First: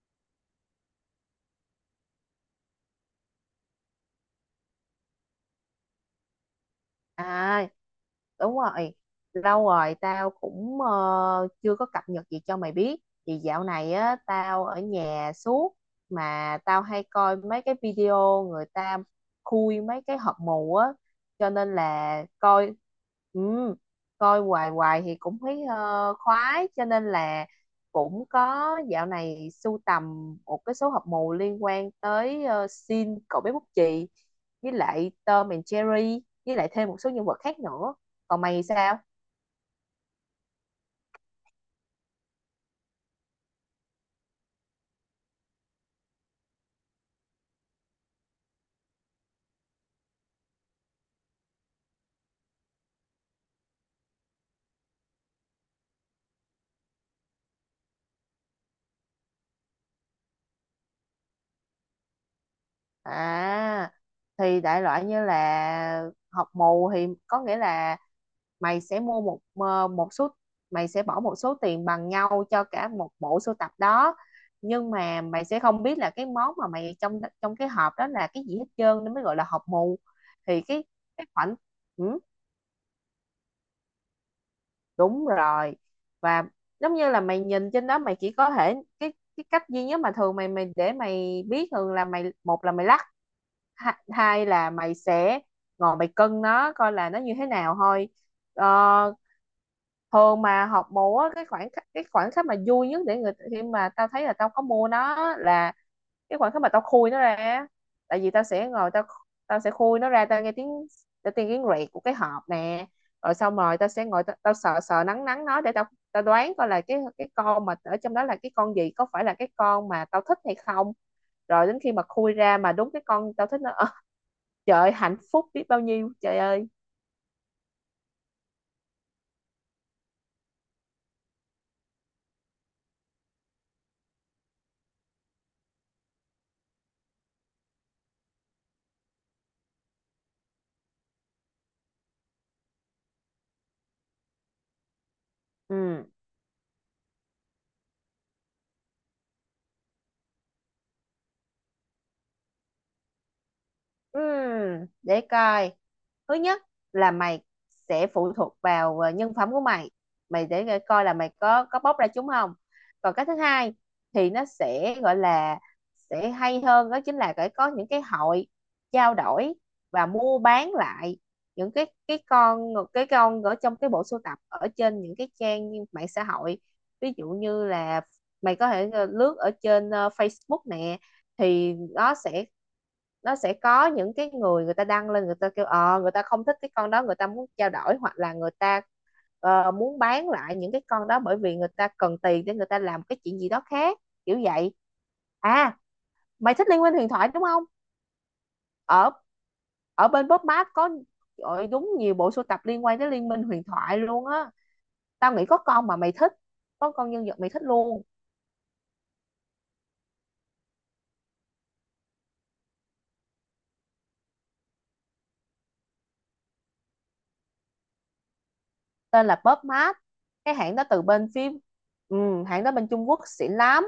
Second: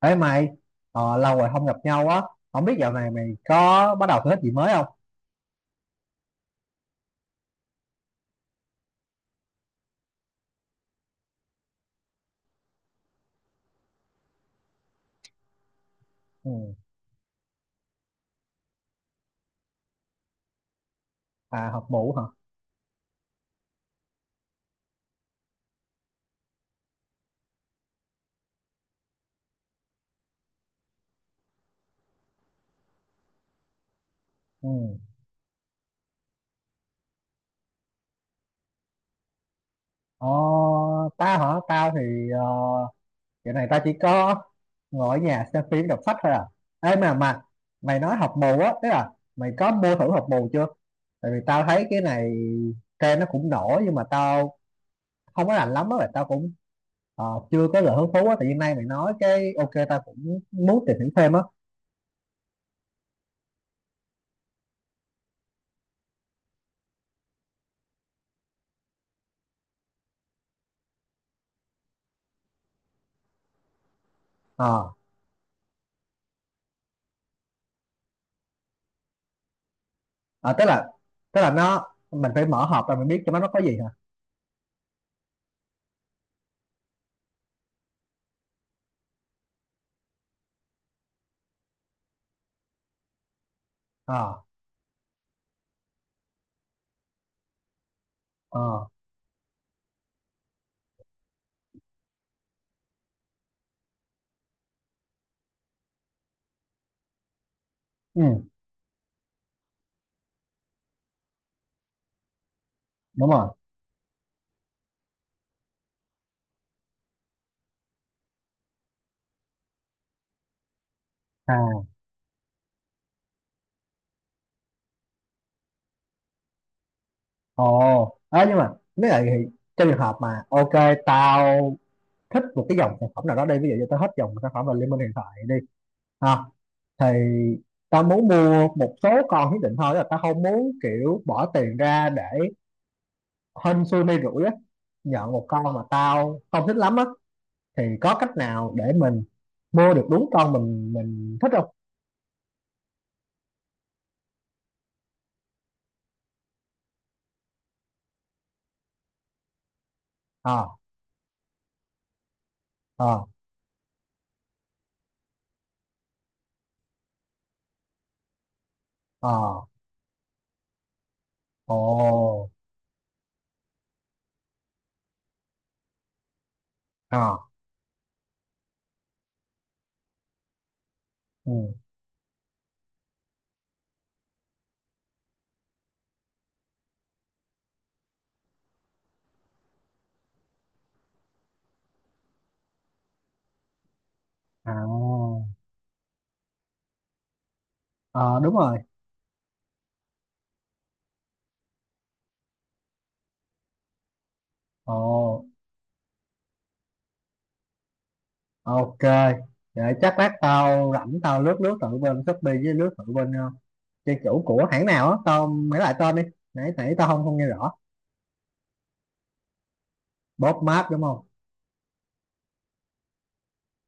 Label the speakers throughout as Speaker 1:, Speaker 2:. Speaker 1: Ê mày, lâu rồi không gặp nhau á, không biết dạo này mày có bắt đầu thử thích gì mới không?
Speaker 2: À, đúng rồi, lâu rồi tao cũng chưa có cập nhật gì cho mày biết. Thì dạo này á tao ở nhà suốt,
Speaker 1: Ừ.
Speaker 2: mà tao hay coi mấy cái video người ta khui mấy cái hộp mù á, cho
Speaker 1: À,
Speaker 2: nên
Speaker 1: học mũ hả?
Speaker 2: là coi. Ừ, coi hoài hoài thì cũng thấy khoái, cho nên là cũng có dạo này sưu tầm một cái số hộp mù liên quan tới Sin cậu bé bút chì,
Speaker 1: Ừ.
Speaker 2: với lại Tom and Jerry, với lại thêm một số nhân vật khác nữa. Còn mày sao?
Speaker 1: Ờ, tao hả? Tao thì dạo này tao chỉ có ngồi ở nhà xem phim đọc sách thôi à. Ê, mà mày nói học mù á, tức là mày có mua thử học mù chưa? Tại vì tao thấy cái này trend nó cũng nổi nhưng mà tao không có rành lắm á, và tao cũng ờ, chưa có lời hứng thú á. Tại vì nay mày nói cái ok tao cũng muốn tìm hiểu thêm á.
Speaker 2: À, thì đại loại như là học mù thì có nghĩa là mày sẽ mua một một số, mày sẽ bỏ một số tiền bằng nhau cho cả một bộ sưu tập đó. Nhưng
Speaker 1: Ờ.
Speaker 2: mà mày sẽ không biết là cái món mà mày trong trong cái hộp đó là cái gì hết trơn, nên mới gọi là hộp mù.
Speaker 1: À,
Speaker 2: Thì
Speaker 1: tức
Speaker 2: cái
Speaker 1: là
Speaker 2: cái
Speaker 1: tức là
Speaker 2: khoản.
Speaker 1: nó
Speaker 2: Ừ,
Speaker 1: mình phải mở hộp ra mình biết cho nó có gì hả?
Speaker 2: đúng rồi. Và giống như là mày nhìn trên đó mày chỉ có thể, cái cách duy nhất mà thường mày mày để mày biết, thường là mày, một là mày lắc,
Speaker 1: À,
Speaker 2: hai là mày sẽ ngồi mày cân nó coi là nó như thế nào thôi.
Speaker 1: à,
Speaker 2: ờ, Thường mà học múa, cái khoảng khắc mà vui nhất để người khi mà tao thấy là tao có mua nó là cái khoảnh khắc mà tao khui nó ra á. Tại
Speaker 1: ừ,
Speaker 2: vì tao sẽ ngồi tao tao sẽ khui nó ra, tao nghe tiếng, tao nghe tiếng rẹt của cái hộp nè.
Speaker 1: đúng
Speaker 2: Rồi
Speaker 1: rồi.
Speaker 2: xong rồi tao sẽ ngồi tao, sờ sờ nắng nắng nó để tao tao đoán coi là cái con mà ở trong đó là cái con gì, có phải là cái con mà tao thích hay không. Rồi đến
Speaker 1: À.
Speaker 2: khi mà khui ra mà đúng cái con tao thích nó, trời ơi, hạnh phúc biết bao nhiêu trời ơi!
Speaker 1: Ồ. À, nhưng mà nếu vậy thì trong trường hợp mà ok tao thích một cái dòng sản phẩm nào đó đi, ví dụ như tao thích dòng sản phẩm là Liên Minh hiện tại đi, à, thì tao muốn mua một số con nhất định thôi, tức là tao không muốn kiểu bỏ tiền ra để hên xui may rủi á, nhận một con
Speaker 2: Ừ.
Speaker 1: mà tao không thích lắm á, thì có cách nào để mình mua được đúng con mình thích không?
Speaker 2: Ừm, để coi, thứ nhất là mày sẽ phụ thuộc vào nhân phẩm của mày, mày để
Speaker 1: Ờ.
Speaker 2: coi coi là mày có bóc ra chúng không. Còn
Speaker 1: À,
Speaker 2: cái thứ hai thì nó sẽ gọi là sẽ hay hơn, đó chính là phải có những cái hội trao đổi
Speaker 1: ờ.
Speaker 2: và mua bán lại những cái cái
Speaker 1: Ồ.
Speaker 2: con cái con ở trong cái bộ sưu tập ở trên những cái trang như mạng xã hội. Ví dụ
Speaker 1: Ờ.
Speaker 2: như là mày có thể lướt ở trên Facebook nè.
Speaker 1: Ừ.
Speaker 2: Thì nó sẽ có những cái người người ta đăng lên, người ta kêu người ta không thích cái con đó, người ta muốn trao đổi hoặc là người ta muốn bán lại những cái con đó, bởi vì người ta cần tiền để người ta làm cái chuyện gì đó khác, kiểu vậy.
Speaker 1: À.
Speaker 2: À, mày thích liên minh huyền thoại đúng không?
Speaker 1: Ờ, đúng rồi.
Speaker 2: Ở ở bên Pop Mart có, ôi, đúng nhiều bộ sưu tập liên quan tới liên minh huyền thoại luôn á.
Speaker 1: Ồ.
Speaker 2: Tao nghĩ có con mà mày thích, có con nhân vật mày thích luôn.
Speaker 1: Ok, để chắc lát tao rảnh tao lướt lướt thử bên Shopee, với lướt thử bên trang chủ của hãng nào á, tao mấy lại tên đi, nãy nãy tao không không nghe rõ.
Speaker 2: Tên là Pop Mart, cái
Speaker 1: Bob
Speaker 2: hãng đó
Speaker 1: Map đúng
Speaker 2: từ
Speaker 1: không?
Speaker 2: bên phim. Ừ, hãng đó bên Trung Quốc xịn lắm.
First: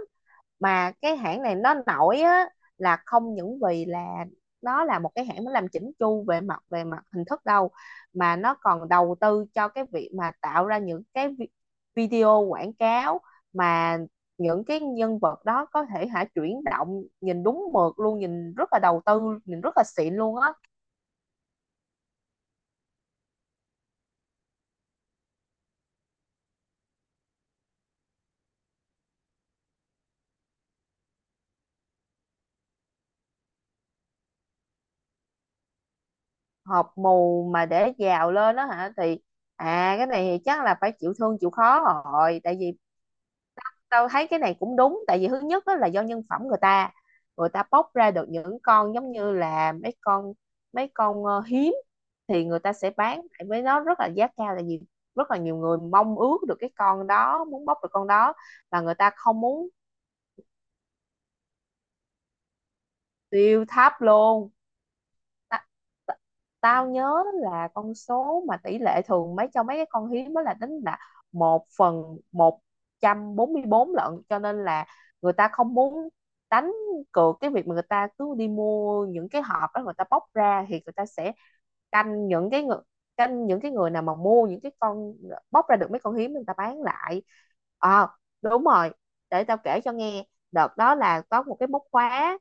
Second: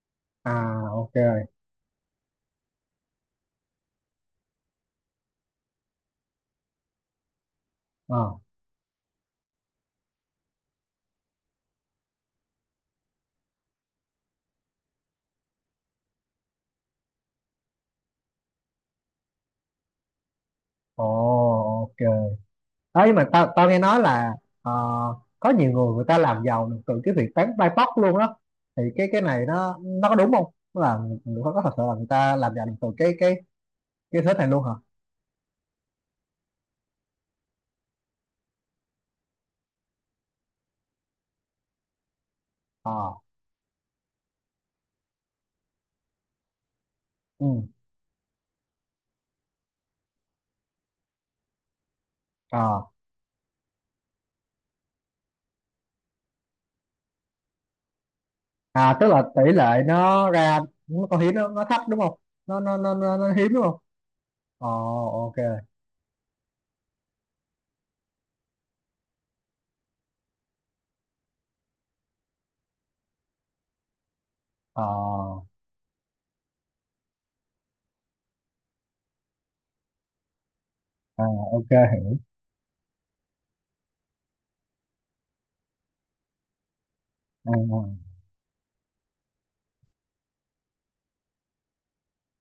Speaker 2: Mà
Speaker 1: À.
Speaker 2: cái
Speaker 1: Ok.
Speaker 2: hãng này nó nổi á, là không những vì là nó là một cái hãng nó làm chỉnh chu về mặt hình thức đâu,
Speaker 1: Ờ.
Speaker 2: mà nó còn đầu tư cho cái việc mà tạo ra những cái video quảng cáo, mà những cái nhân vật đó có thể hả chuyển động nhìn đúng mượt luôn, nhìn rất là đầu tư, nhìn rất là xịn luôn á.
Speaker 1: Ồ. Ok, ấy mà tao tao nghe nói là ờ, có nhiều người người ta làm giàu từ cái việc bán bài bóc luôn đó, thì cái này nó có đúng không? Tức là người, người có thật sự là người ta làm giàu từ cái thế này luôn hả?
Speaker 2: Hộp mù mà để giàu lên đó hả? Thì à, cái này thì chắc là phải chịu thương chịu khó rồi, tại vì
Speaker 1: Ờ.
Speaker 2: tao thấy cái này cũng đúng, tại vì thứ nhất đó là do nhân phẩm người ta.
Speaker 1: Ừ.
Speaker 2: Người ta bóc ra được những con giống như là mấy con hiếm, thì người
Speaker 1: Ờ.
Speaker 2: ta sẽ bán lại với, nó rất là giá cao, tại vì rất là nhiều người mong ước được cái con đó, muốn bóc được con đó, và người
Speaker 1: À, tức
Speaker 2: ta
Speaker 1: là
Speaker 2: không
Speaker 1: tỷ
Speaker 2: muốn.
Speaker 1: lệ nó ra, nó con hiếm nó thấp đúng không? Nó hiếm đúng
Speaker 2: Tiêu
Speaker 1: không?
Speaker 2: thấp luôn.
Speaker 1: Ờ.
Speaker 2: Ta-
Speaker 1: Ok.
Speaker 2: ta- Tao nhớ là con số mà tỷ lệ thường mấy cho mấy cái con hiếm đó là tính là 1/144 lận, cho nên
Speaker 1: Ờ.
Speaker 2: là người ta không muốn đánh cược cái việc mà người ta cứ đi mua những cái hộp đó, người ta bóc ra thì người ta
Speaker 1: À,
Speaker 2: sẽ
Speaker 1: ok.
Speaker 2: canh những cái người canh những cái người nào mà mua những cái con, bóc ra được mấy con hiếm, người ta bán lại.
Speaker 1: Ừ,
Speaker 2: À,
Speaker 1: ừ.
Speaker 2: đúng rồi, để tao kể cho nghe. Đợt đó là có một cái móc khóa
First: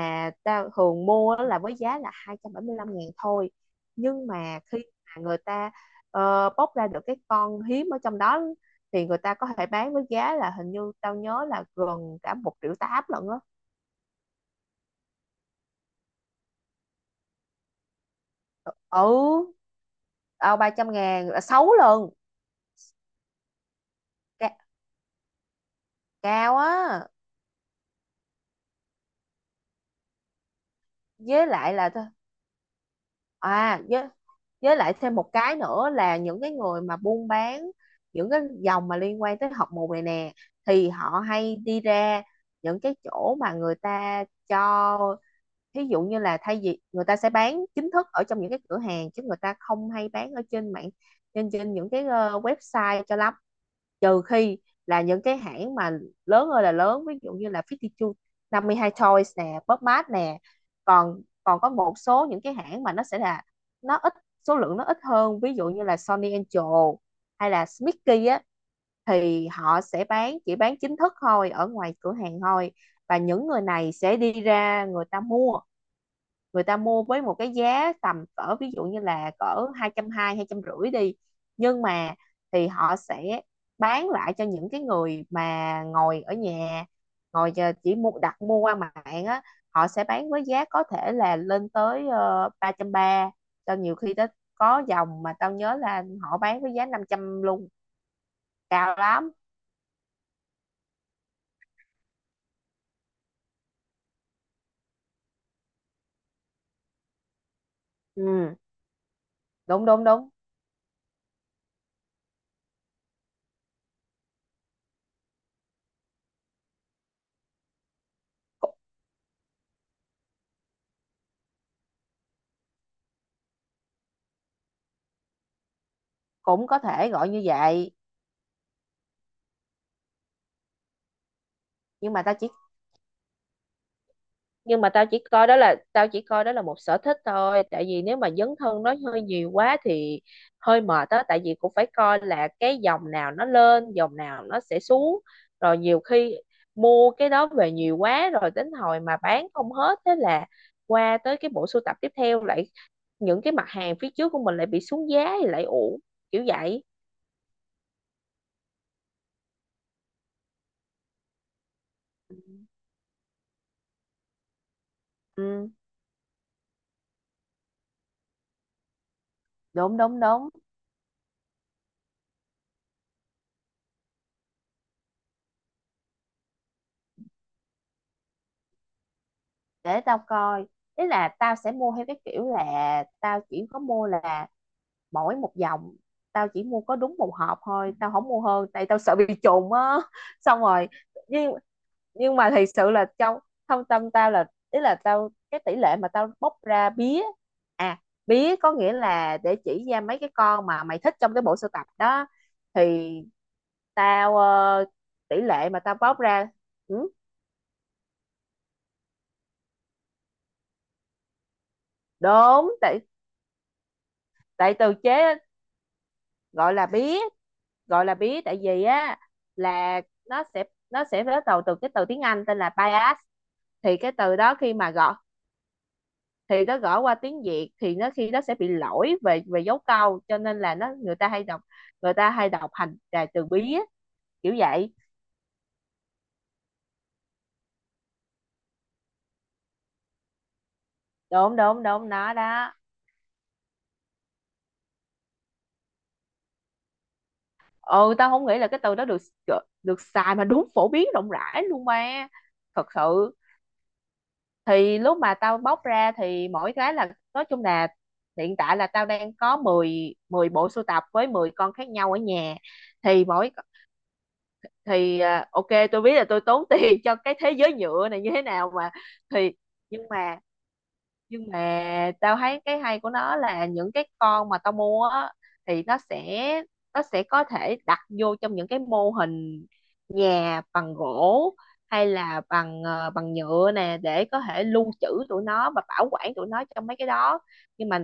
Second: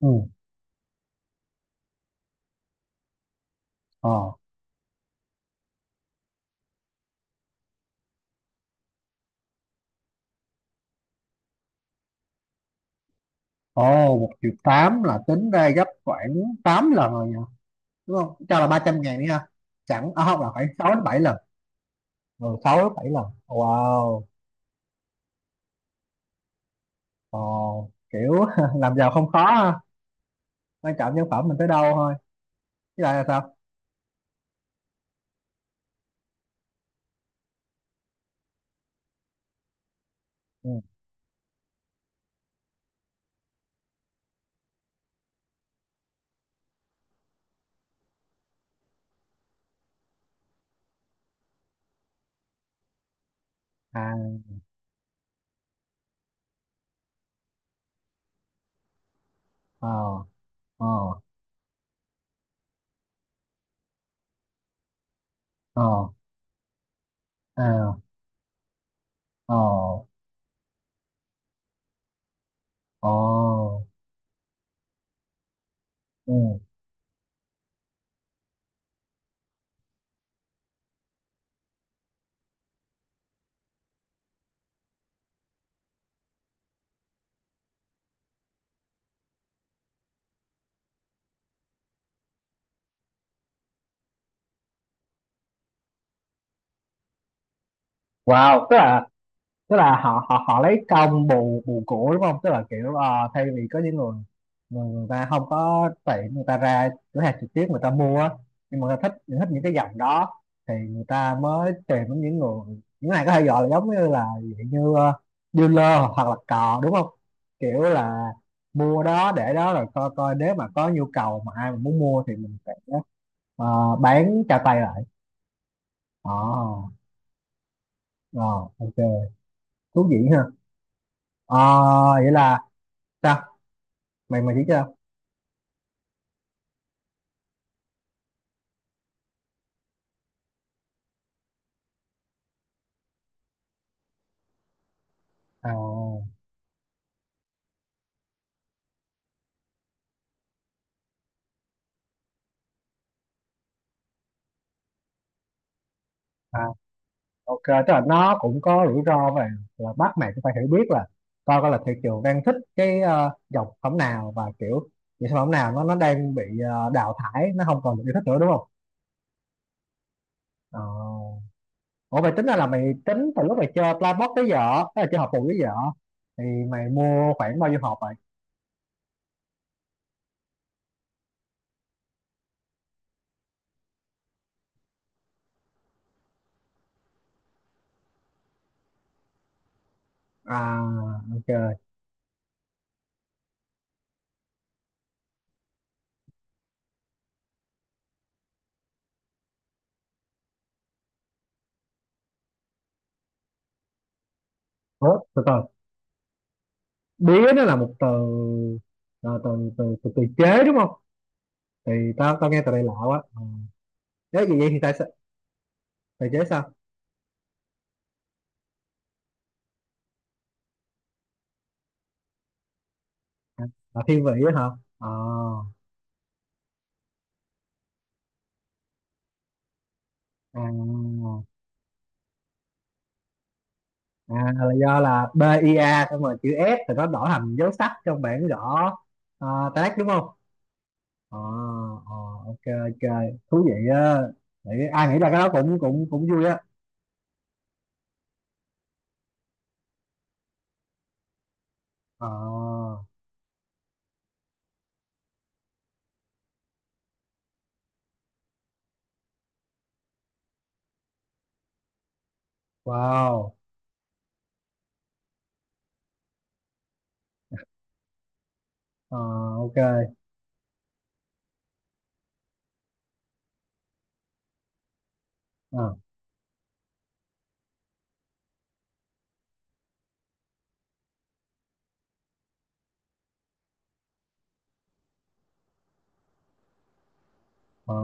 Speaker 1: Ừ,
Speaker 2: tao thường mua á, là với giá là 275.000 thôi. Nhưng
Speaker 1: ờ.
Speaker 2: mà khi mà người ta bóc ra được cái con hiếm ở trong đó, thì người ta có thể bán với giá là, hình như tao nhớ là gần cả 1,8 triệu lận á.
Speaker 1: Ồ, 1.800.000 là tính ra gấp khoảng 8 lần rồi nhỉ? Đúng không, cho là 300.000 đi
Speaker 2: Ừ,
Speaker 1: ha? Chẳng à, không là
Speaker 2: tao,
Speaker 1: khoảng
Speaker 2: ba trăm
Speaker 1: sáu đến bảy
Speaker 2: ngàn
Speaker 1: lần
Speaker 2: là 6 lần.
Speaker 1: Ừ, 6 đến 7 lần. Wow,
Speaker 2: Ca- Cao á.
Speaker 1: ờ, kiểu làm giàu không khó ha, quan trọng nhân
Speaker 2: Với
Speaker 1: phẩm mình tới
Speaker 2: lại
Speaker 1: đâu
Speaker 2: là thôi.
Speaker 1: thôi. Chứ lại là sao?
Speaker 2: À với lại thêm một cái nữa là những cái người mà buôn bán những cái dòng mà liên quan tới học mù này nè,
Speaker 1: Ừ.
Speaker 2: thì họ hay đi ra những cái chỗ mà người ta cho, thí dụ như là thay vì người ta sẽ bán chính thức ở trong những cái cửa hàng chứ người ta không hay bán ở trên mạng, trên trên những cái website cho lắm, trừ
Speaker 1: À.
Speaker 2: khi là những cái hãng mà lớn ơi là lớn, ví dụ như là 52 52 Toys nè, Pop
Speaker 1: Ờ,
Speaker 2: Mart nè.
Speaker 1: ờ,
Speaker 2: Còn còn có một số những cái hãng mà nó sẽ là nó ít, số lượng nó ít hơn, ví dụ như là
Speaker 1: ờ.
Speaker 2: Sony Angel hay là
Speaker 1: À.
Speaker 2: Smicky á, thì
Speaker 1: Ồ.
Speaker 2: họ sẽ bán chỉ bán chính thức thôi ở ngoài cửa hàng thôi.
Speaker 1: Ồ.
Speaker 2: Và những người này sẽ đi ra
Speaker 1: Ừ.
Speaker 2: người ta mua với một cái giá tầm cỡ, ví dụ như là cỡ 220, 250 đi, nhưng mà thì họ sẽ bán lại cho những cái người mà ngồi ở nhà, chỉ mua, đặt mua qua mạng á. Họ sẽ bán với giá có thể là lên tới 330, cho nhiều khi tới có dòng mà tao nhớ là họ bán với giá 500 luôn.
Speaker 1: Wow, tức
Speaker 2: Cao
Speaker 1: là
Speaker 2: lắm.
Speaker 1: tức là họ họ họ lấy công bù bù cổ đúng không? Tức là kiểu thay vì có những người người ta không có tiền, người ta ra cửa hàng trực tiếp người ta mua á,
Speaker 2: Ừ,
Speaker 1: nhưng mà người ta thích thích những cái
Speaker 2: đúng
Speaker 1: dòng
Speaker 2: đúng đúng,
Speaker 1: đó, thì người ta mới tìm đến những người này, có thể gọi là giống như là dạng như dealer hoặc là cò đúng không? Kiểu là
Speaker 2: cũng
Speaker 1: mua đó để đó rồi coi coi nếu mà có nhu cầu mà ai mà muốn mua thì mình sẽ bán cho tay lại. Ờ.
Speaker 2: cũng có thể gọi như vậy.
Speaker 1: Ờ, OK, thú vị ha. Ờ,
Speaker 2: nhưng mà
Speaker 1: vậy
Speaker 2: tao chỉ
Speaker 1: là sao? Mày mày chỉ
Speaker 2: nhưng
Speaker 1: cho.
Speaker 2: mà tao chỉ coi đó là một sở thích thôi, tại vì nếu mà dấn thân nó hơi nhiều quá thì hơi mệt á. Tại vì cũng phải coi là cái dòng nào nó lên, dòng nào nó sẽ xuống,
Speaker 1: À,
Speaker 2: rồi nhiều khi mua cái đó về nhiều quá rồi đến hồi mà bán không hết, thế là qua tới cái bộ sưu tập tiếp theo lại, những cái mặt hàng phía trước của mình lại bị xuống giá thì lại uổng, kiểu
Speaker 1: à,
Speaker 2: vậy.
Speaker 1: OK, tức là nó cũng có rủi ro và là bắt mày cũng phải hiểu biết, là coi coi là thị trường đang thích cái dòng sản phẩm nào, và kiểu những sản phẩm
Speaker 2: Ừ,
Speaker 1: nào nó đang bị đào thải, nó không còn được yêu thích nữa đúng không?
Speaker 2: đúng đúng đúng.
Speaker 1: Ờ. Ủa, mày tính ra là mày tính từ lúc mày chơi Playbox tới giờ, tức là chơi hộp bù tới giờ, thì mày mua khoảng bao nhiêu hộp vậy?
Speaker 2: Để tao coi, ý là tao sẽ mua theo cái kiểu là tao chỉ có mua là mỗi một dòng, tao chỉ mua có đúng một hộp thôi, tao không mua hơn tại tao sợ bị trùng á xong
Speaker 1: À,
Speaker 2: rồi.
Speaker 1: OK.
Speaker 2: Nhưng nhưng mà thật sự là trong thâm tâm tao là, ý là tao, cái tỷ lệ mà tao bóc ra bía. À, bía có nghĩa là để chỉ ra mấy cái con mà mày thích trong cái bộ sưu tập đó, thì tao ờ,
Speaker 1: Ủa,
Speaker 2: tỷ
Speaker 1: từ từ,
Speaker 2: lệ mà tao bóc ra. Ừ,
Speaker 1: bía nó là một từ, là từ chế đúng không? Thì tao tao nghe từ
Speaker 2: đúng,
Speaker 1: đây lạ
Speaker 2: tại
Speaker 1: quá. Ờ. Nếu vậy,
Speaker 2: tại
Speaker 1: thì tại
Speaker 2: từ
Speaker 1: sao
Speaker 2: chế.
Speaker 1: từ chế, sao
Speaker 2: Gọi là bía, gọi là bí tại vì á là nó sẽ nó sẽ bắt đầu từ cái từ tiếng Anh tên là bias. Thì
Speaker 1: là
Speaker 2: cái
Speaker 1: thiên vị
Speaker 2: từ đó
Speaker 1: á hả?
Speaker 2: khi mà
Speaker 1: À,
Speaker 2: gõ, thì nó gõ qua tiếng Việt thì nó khi nó sẽ bị lỗi về về dấu câu, cho nên
Speaker 1: à,
Speaker 2: là nó, người ta hay đọc thành là từ bí á,
Speaker 1: à,
Speaker 2: kiểu
Speaker 1: là
Speaker 2: vậy.
Speaker 1: do là BIA xong rồi chữ S thì nó đổi thành dấu sắc trong bảng gõ. À, tác đúng không? Ờ,
Speaker 2: Đúng đúng đúng
Speaker 1: ờ,
Speaker 2: nó
Speaker 1: ok,
Speaker 2: đó.
Speaker 1: ok, thú vị á. Ai nghĩ ra cái đó cũng cũng cũng vui á.
Speaker 2: Ừ, tao không nghĩ là cái từ đó được được xài mà đúng phổ biến rộng rãi luôn
Speaker 1: Ờ,
Speaker 2: ba. Thật sự thì lúc mà tao bóc ra thì mỗi cái là, nói chung là, hiện tại là tao đang có 10 10 bộ sưu tập với 10 con khác nhau ở nhà. Thì mỗi
Speaker 1: wow.
Speaker 2: thì, à, ok tôi biết là tôi tốn tiền cho cái thế giới nhựa này như thế nào mà.
Speaker 1: Ờ,
Speaker 2: Thì
Speaker 1: ok.
Speaker 2: nhưng mà nhưng mà tao thấy cái hay của nó là những cái con mà tao mua á, thì
Speaker 1: Ờ,
Speaker 2: nó sẽ có thể đặt vô trong những cái mô hình nhà bằng gỗ hay là bằng nhựa nè, để có thể lưu trữ tụi nó và bảo quản tụi nó trong mấy cái đó. Nhưng
Speaker 1: ờ,
Speaker 2: mà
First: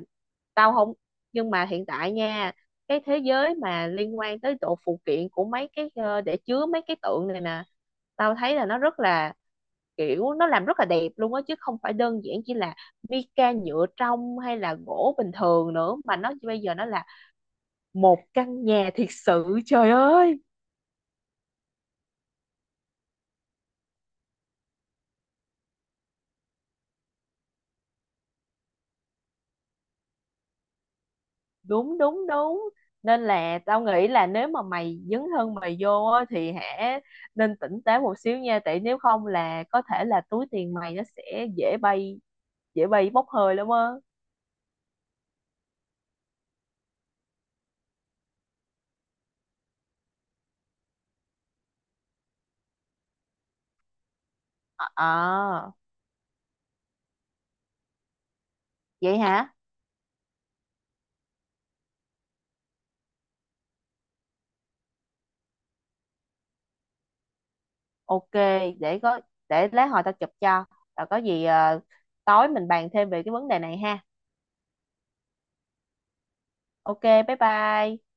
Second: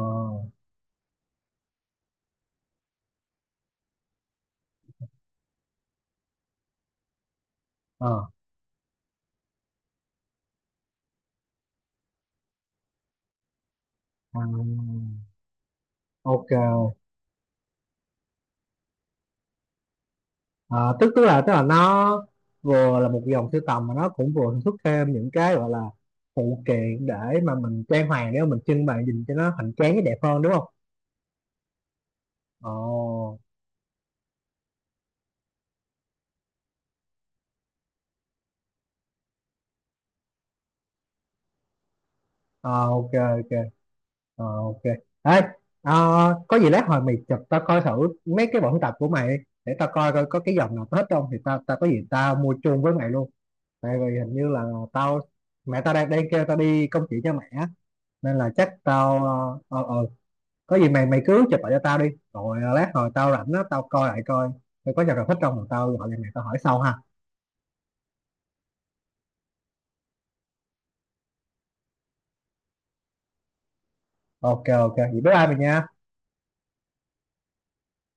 Speaker 2: tao không Nhưng mà hiện tại nha, cái thế giới mà liên quan tới độ phụ kiện của mấy cái để chứa mấy cái tượng này nè,
Speaker 1: ờ,
Speaker 2: tao thấy là nó rất là, kiểu nó làm rất là đẹp luôn á, chứ không phải đơn giản chỉ là Vika nhựa trong
Speaker 1: ờ,
Speaker 2: hay là gỗ bình thường nữa, mà nó bây giờ nó
Speaker 1: ok.
Speaker 2: là một căn nhà thiệt sự trời ơi!
Speaker 1: Ờ, tức tức là nó vừa là một dòng sưu tầm mà nó cũng vừa sản xuất thêm những cái gọi là phụ kiện để mà mình trang hoàng, để mà mình trưng bày nhìn cho nó hoành tráng, cái đẹp hơn đúng không?
Speaker 2: Đúng đúng đúng. Nên
Speaker 1: Ồ,
Speaker 2: là tao nghĩ là nếu mà mày dấn thân mày vô á, thì hãy nên tỉnh táo một xíu nha, tại nếu không là có thể là túi tiền mày nó sẽ dễ bay,
Speaker 1: ờ,
Speaker 2: dễ
Speaker 1: ok,
Speaker 2: bay bốc hơi
Speaker 1: ok,
Speaker 2: lắm á.
Speaker 1: ờ, ok. Ê, ờ, có gì lát hồi mày chụp tao coi thử mấy cái bộ tập của mày đi, để tao coi coi có cái dòng nào hết không thì tao tao có gì tao mua chung với mày luôn. Tại vì hình như là tao
Speaker 2: À,
Speaker 1: mẹ tao đang đang kêu tao đi công chuyện cho mẹ á, nên là chắc tao
Speaker 2: vậy hả,
Speaker 1: ờ ờ, ờ, có gì mày mày cứ chụp lại cho tao đi, rồi lát hồi tao rảnh á, tao coi lại coi tao có giờ nào thích không, rồi tao gọi lại mày, tao hỏi sau ha.
Speaker 2: ok. để có để lát hồi tao chụp cho, rồi có gì tối mình bàn thêm về cái vấn đề này ha.
Speaker 1: Ok, ok, vậy bye bye mày nha.
Speaker 2: Ok, bye bye.